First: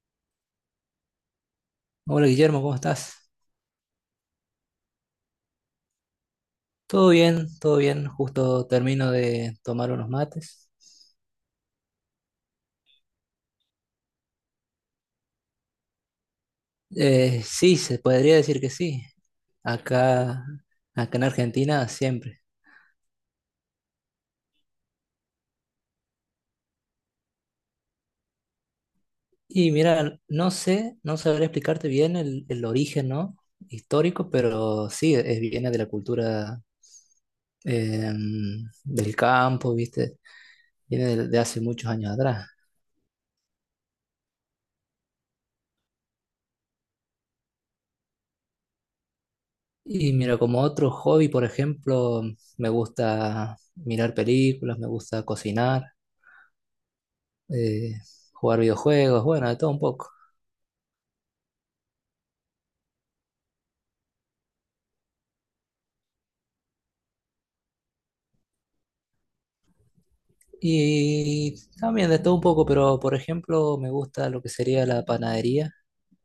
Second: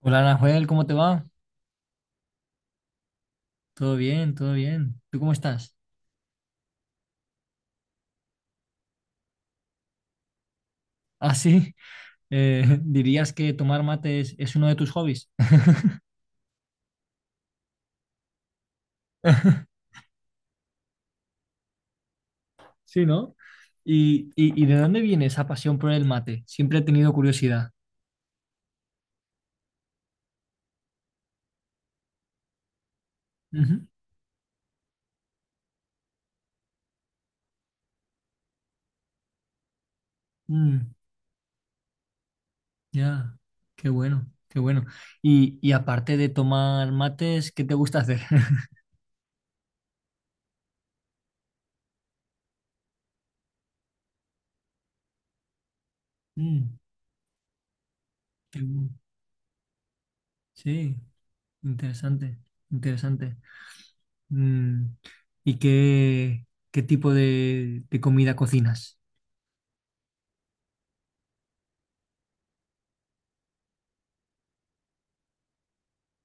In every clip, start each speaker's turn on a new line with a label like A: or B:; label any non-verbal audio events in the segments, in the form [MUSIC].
A: Hola, Nahuel, ¿cómo te va?
B: Hola Guillermo, ¿cómo estás?
A: Todo bien, todo bien. ¿Tú cómo estás?
B: Todo bien, todo bien. Justo termino de tomar unos mates.
A: [LAUGHS] Ah, sí. [LAUGHS] ¿Dirías que tomar mate es uno de tus hobbies? [LAUGHS]
B: Sí, se podría decir que sí. Acá, acá en Argentina siempre.
A: Sí, ¿no? ¿Y de dónde viene esa pasión por el mate? Siempre he tenido curiosidad.
B: Y mira, no sé, no sabré explicarte bien el origen, ¿no?
A: Ujú.
B: Histórico, pero sí, es, viene de la cultura eh, del campo, ¿viste?
A: Mm,
B: Viene de hace muchos años atrás.
A: ya, qué bueno, qué bueno. Y aparte de tomar mates, ¿qué te gusta hacer? [LAUGHS]
B: Y mira, como otro hobby, por ejemplo, me gusta mirar películas, me gusta cocinar.
A: Mm,
B: eh, Jugar
A: qué bu-
B: videojuegos, bueno, de todo un poco.
A: sí, interesante, interesante. Mm, ¿Y qué, qué tipo de comida cocinas?
B: Y también de todo un poco, pero por ejemplo me gusta lo que sería la panadería.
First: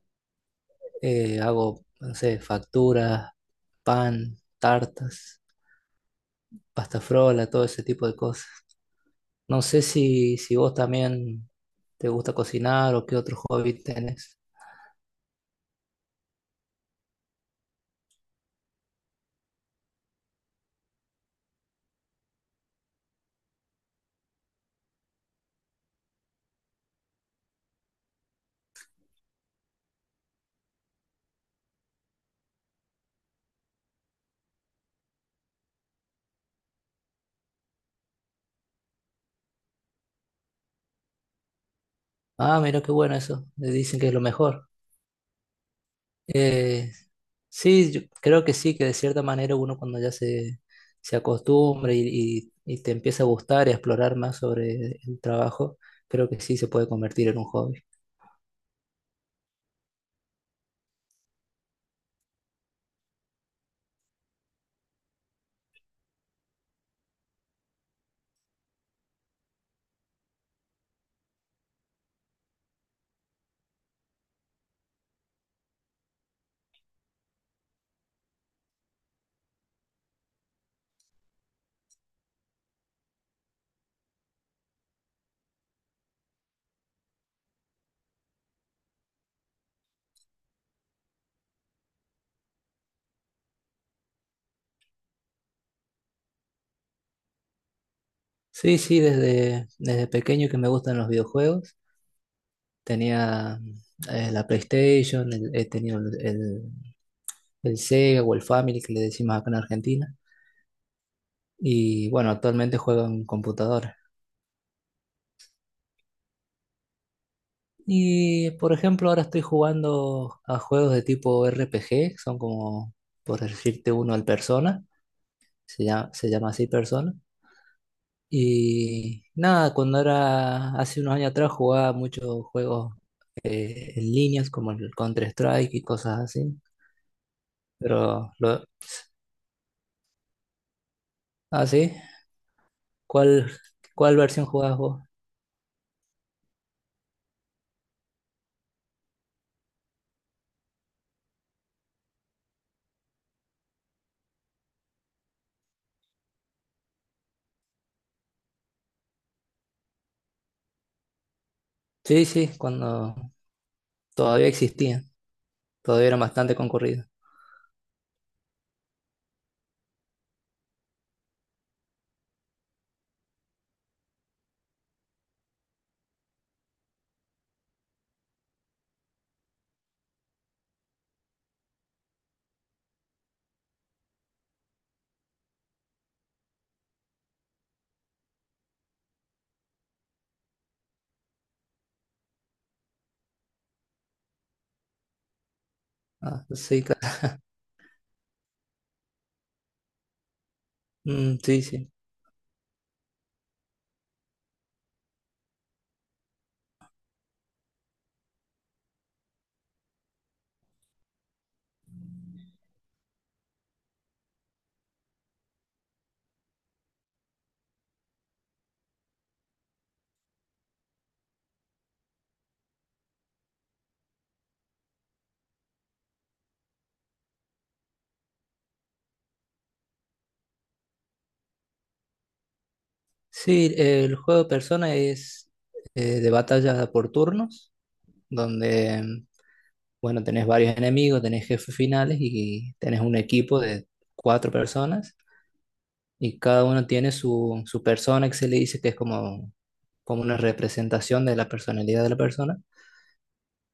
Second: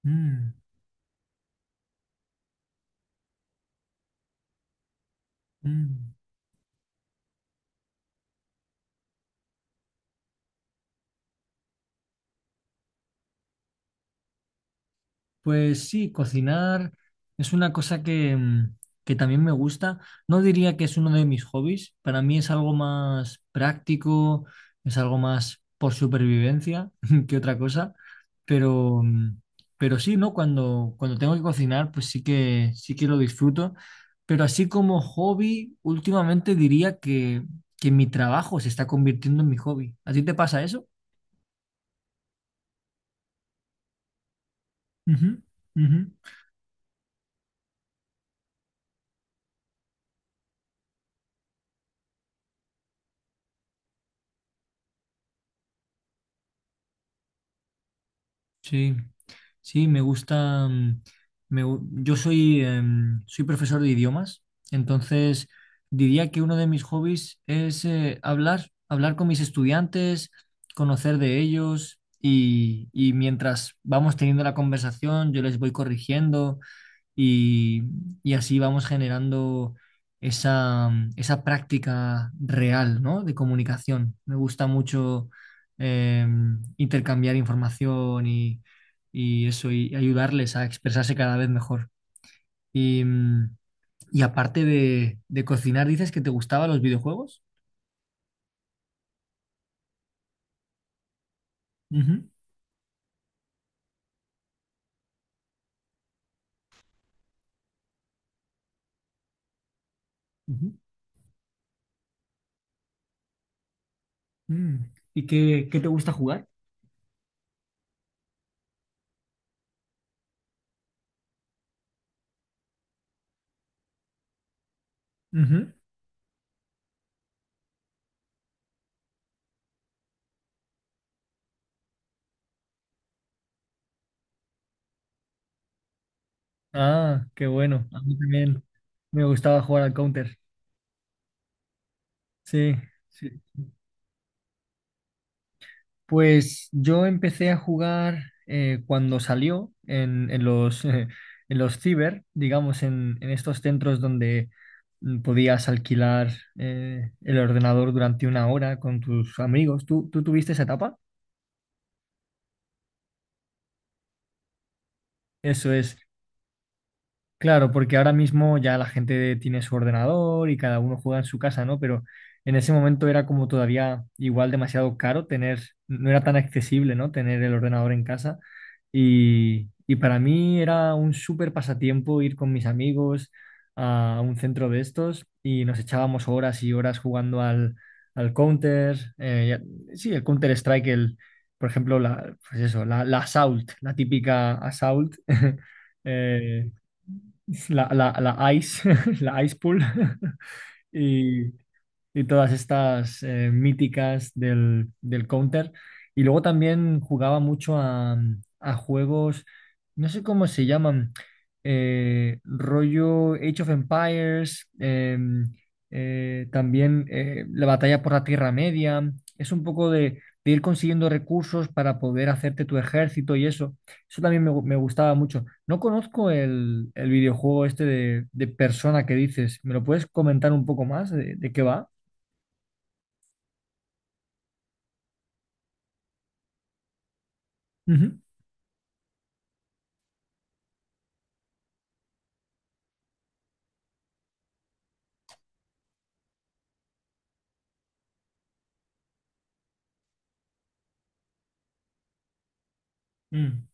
A: Mm.
B: Hago, no sé, facturas, pan, tartas,
A: Mm.
B: pasta frola, todo ese tipo de cosas. No sé si vos también te gusta cocinar o qué otro hobby tenés.
A: Pues sí, cocinar es una cosa que, que también me gusta. No diría que es uno de mis hobbies, para mí es algo más práctico, es algo más por supervivencia [LAUGHS] que otra cosa, pero, mm, pero sí, ¿no? Cuando tengo que cocinar, pues sí que lo disfruto, pero así como hobby, últimamente diría que mi trabajo se está convirtiendo en mi hobby. ¿A ti te pasa eso?
B: Ah, mira qué bueno eso. Dicen que es lo mejor.
A: Ujú, ujú.
B: Eh, sí, yo creo que sí, que de cierta manera uno cuando se acostumbra y te empieza a gustar y a explorar más sobre el trabajo, creo que sí se puede convertir en un hobby.
A: Sí, sí, me gusta. Yo soy, soy profesor de idiomas, entonces diría que uno de mis hobbies es hablar, hablar con mis estudiantes, conocer de ellos y mientras vamos teniendo la conversación, yo les voy corrigiendo y, y así vamos generando esa, esa práctica real, ¿no?, de comunicación. Me gusta mucho eh, intercambiar información y eso, y ayudarles a expresarse cada vez mejor. Y, mm, y aparte de cocinar, dices que te gustaban los videojuegos.
B: Sí, sí, desde pequeño que me gustan los videojuegos.
A: Ujú,
B: Tenía la PlayStation, he tenido el Sega o el Family que le decimos acá en Argentina.
A: ujú.
B: Y bueno, actualmente juego en computadora.
A: Mm. ¿Y qué, qué te gusta jugar?
B: Y por ejemplo, ahora estoy jugando a juegos de tipo RPG, que son como, por decirte uno, al Persona,
A: Ujú.
B: se llama así Persona. Y nada, cuando era hace unos años atrás jugaba muchos juegos en líneas como el Counter-Strike y cosas así.
A: Ah, qué bueno. A mí
B: Pero, lo,
A: también me gustaba jugar al Counter.
B: ah, sí,
A: Sí. Sí.
B: ¿cuál, cuál versión jugabas vos?
A: Pues yo empecé a jugar cuando salió en los, [LAUGHS] en los ciber, digamos, en estos centros donde podías alquilar el ordenador durante una hora con tus amigos. ¿Tú tuviste esa etapa?
B: Sí, sí, cuando todavía existían,
A: Eso es.
B: todavía eran bastante concurridos.
A: Claro, porque ahora mismo ya la gente tiene su ordenador y cada uno juega en su casa, ¿no? Pero en ese momento era como todavía igual demasiado caro tener, no era tan accesible, ¿no?, tener el ordenador en casa. Y para mí era un súper pasatiempo ir con mis amigos a un centro de estos y nos echábamos horas y horas jugando al, al Counter, sí, el Counter Strike, el, por ejemplo, la, pues eso, la, la Assault, la típica Assault. [LAUGHS]
B: Ah,
A: eh,
B: sí, claro.
A: la, la, la ice, [LAUGHS] la ice pool. [LAUGHS]
B: Mm,
A: Y,
B: sí, sí.
A: y todas estas míticas del, del Counter. Y luego también jugaba mucho a juegos, no sé cómo se llaman, rollo Age of Empires, también la batalla por la Tierra Media. Es un poco de ir consiguiendo recursos para poder hacerte tu ejército y eso. Eso también me gustaba mucho. No conozco el videojuego este de Persona que dices. ¿Me lo puedes comentar un poco más de qué va?
B: Sí, el juego de Persona es de batalla por turnos,
A: Ujú,
B: donde, bueno, tenés varios enemigos, tenés jefes finales y tenés un equipo de cuatro personas y cada uno tiene su persona que se le dice que es como, como una representación de la personalidad de la persona.
A: mm,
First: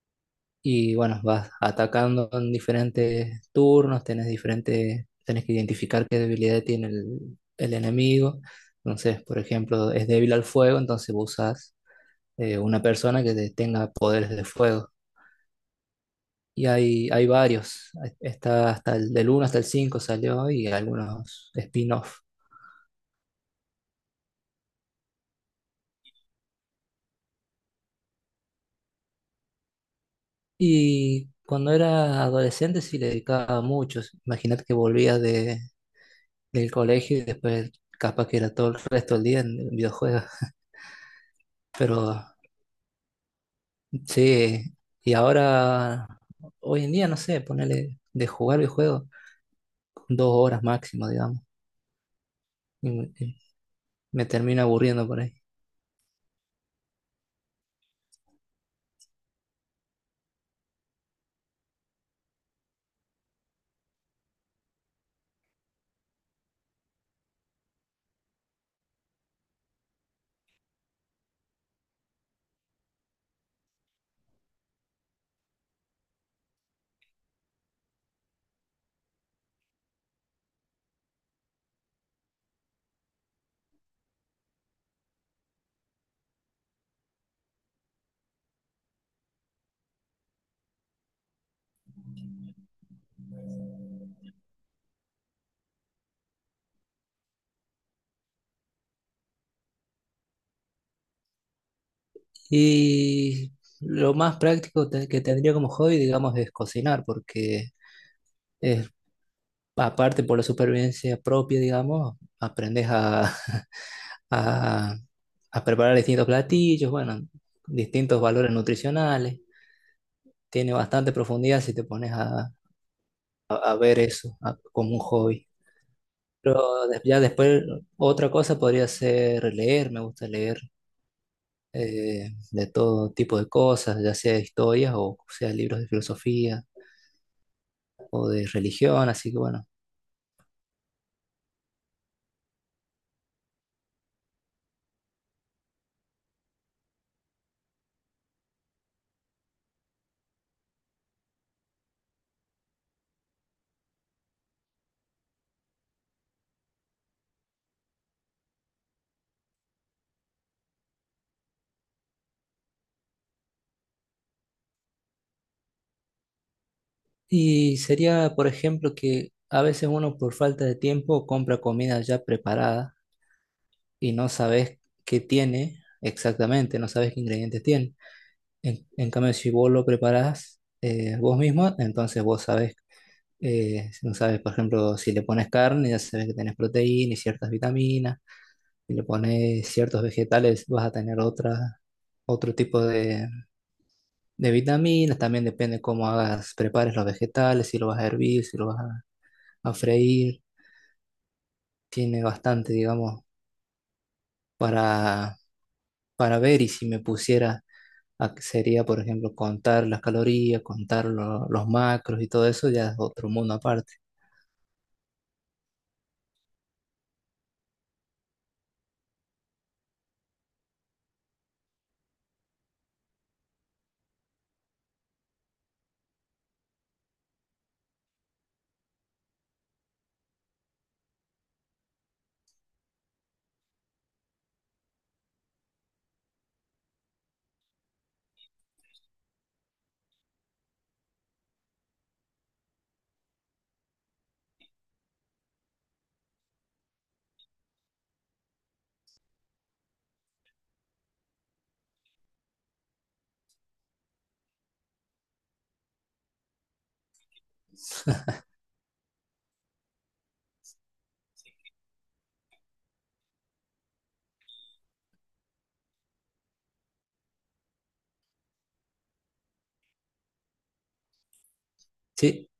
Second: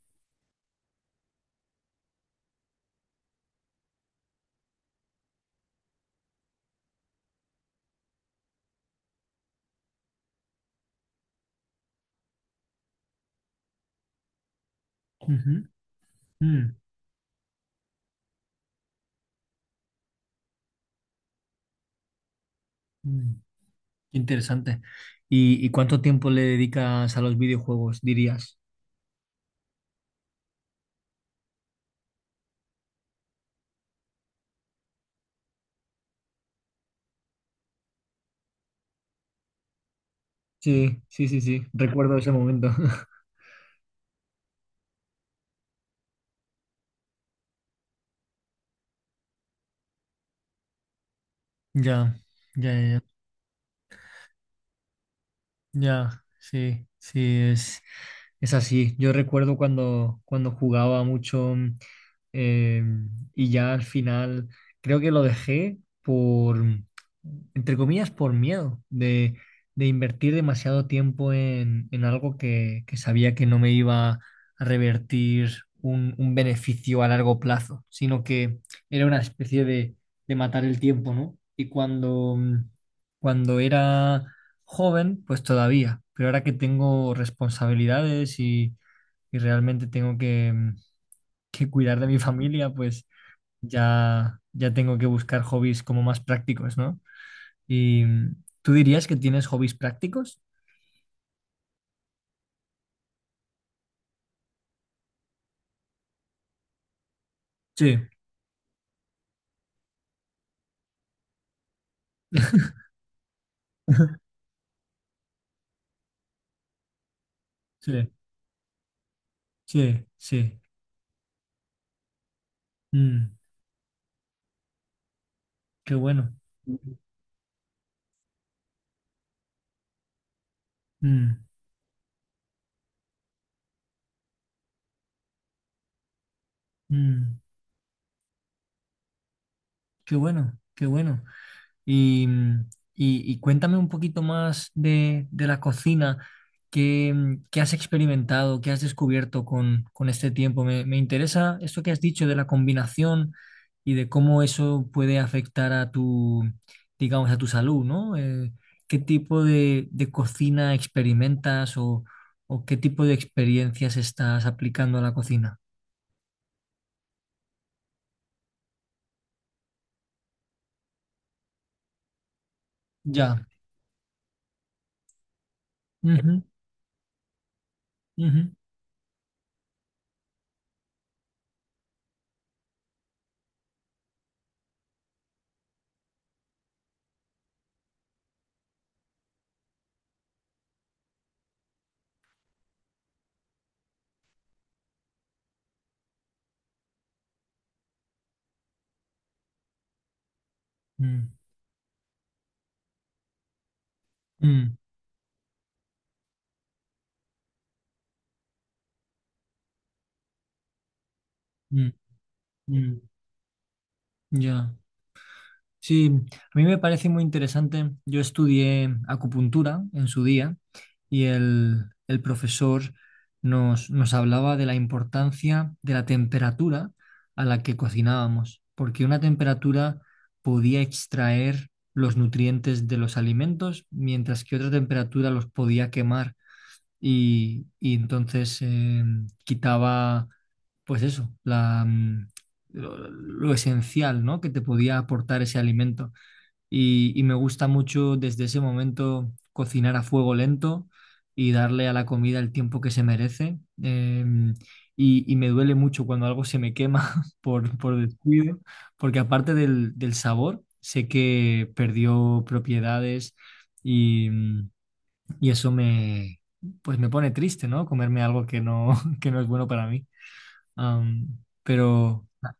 B: Y bueno, vas atacando en diferentes turnos, tenés diferentes, tenés que identificar qué debilidad tiene el enemigo. Entonces, por ejemplo, es débil al fuego, entonces vos usás una persona que tenga poderes de fuego.
A: ujú,
B: Y
A: mm,
B: hay varios. Está hasta el del uno hasta el 5 salió y algunos spin-off.
A: mm. Interesante. Y cuánto tiempo le dedicas a los videojuegos, dirías?
B: Y cuando era adolescente sí le dedicaba mucho. Imagínate que volvía del colegio y después capaz que era todo el resto del día en videojuegos.
A: Sí, sí, sí, sí.
B: Pero
A: Recuerdo ese momento. [LAUGHS]
B: sí, y ahora, hoy en día, no sé, ponerle de jugar videojuegos dos horas máximo, digamos.
A: Ya, ya, ya, ya.
B: Y me termino aburriendo por ahí.
A: Ya, sí, sí, es. Es así, yo recuerdo cuando, cuando jugaba mucho, eh, y ya al final creo que lo dejé entre comillas, por miedo de invertir demasiado tiempo en algo que sabía que no me iba a revertir un beneficio a largo plazo, sino que era una especie de matar el tiempo, ¿no? Cuando era joven, pues todavía, pero ahora que tengo responsabilidades y realmente tengo que cuidar de mi familia, pues ya, ya tengo que buscar hobbies como más prácticos, ¿no? ¿Y tú dirías que tienes hobbies prácticos?
B: Y lo más práctico que tendría como hobby, digamos, es cocinar, porque
A: Sí,
B: es, aparte por la supervivencia propia, digamos, aprendes a, [LAUGHS]
A: [LAUGHS]
B: a- a preparar distintos platillos, bueno,
A: sí,
B: distintos valores nutricionales.
A: sí, sí.
B: Tiene bastante profundidad si te pones a,
A: Mm,
B: a ver eso como un hobby.
A: qué bueno.
B: Pero ya después, otra cosa podría ser leer, me gusta leer
A: Mm,
B: de todo tipo de cosas, ya sea historias o sea libros de filosofía
A: mm,
B: o de religión, así que bueno.
A: qué bueno, qué bueno. Y, mm, y cuéntame un poquito más de la cocina. ¿Qué, qué has experimentado? ¿Qué has descubierto con este tiempo? Me interesa esto que has dicho de la combinación y de cómo eso puede afectar a tu, digamos, a tu salud, ¿no? ¿Qué tipo de cocina experimentas o qué tipo de experiencias estás aplicando a la cocina?
B: Y sería, por ejemplo, que a veces uno por falta de tiempo compra comida ya preparada
A: Ya.
B: y no sabes qué tiene
A: Ujú,
B: exactamente, no sabes qué ingredientes tiene.
A: ujú.
B: En cambio, si vos lo preparás vos mismo, entonces vos sabes si no sabes, por ejemplo, si le pones carne, ya sabes que tenés proteína y ciertas vitaminas, si le pones ciertos vegetales, vas a tener otra, otro tipo de vitaminas, también depende cómo hagas, prepares los vegetales, si lo vas a hervir, si lo vas a freír.
A: Mm,
B: Tiene bastante, digamos,
A: mm,
B: para, para ver y si me pusiera, sería, por ejemplo, contar las calorías, contar los
A: mm,
B: macros y todo eso,
A: mm,
B: ya es
A: mm.
B: otro mundo aparte.
A: Ya. Sí, a mí me parece muy interesante. Yo estudié acupuntura en su día y el profesor nos, nos hablaba de la importancia de la temperatura a la que cocinábamos, porque una temperatura podía extraer los nutrientes de los alimentos, mientras que otra temperatura los podía quemar y entonces quitaba, pues eso, lo esencial, ¿no?, que te podía aportar ese alimento. Y me gusta mucho desde ese momento cocinar a fuego lento y darle a la comida el tiempo que se merece. Y, y me duele mucho cuando algo se me quema [LAUGHS] por descuido, porque aparte del, del sabor, sé que perdió propiedades y eso me, pues me pone triste, ¿no? Comerme algo que no, [LAUGHS] que no es bueno para mí. Am, pero,
B: Sí,
A: Na-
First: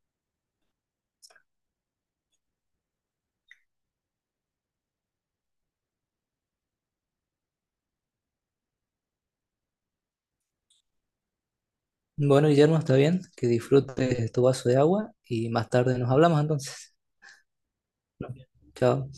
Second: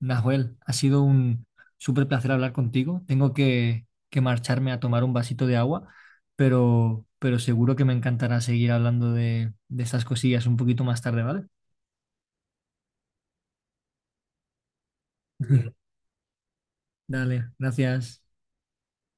A: Nahuel, ha sido un súper placer hablar contigo. Tengo que marcharme a tomar un vasito de agua, pero seguro que me encantará seguir hablando de estas cosillas un poquito más tarde, ¿vale?
B: bueno, Guillermo, está bien, que disfrutes tu vaso de agua y más
A: [LAUGHS]
B: tarde nos hablamos entonces.
A: Dale, gracias.
B: Chao.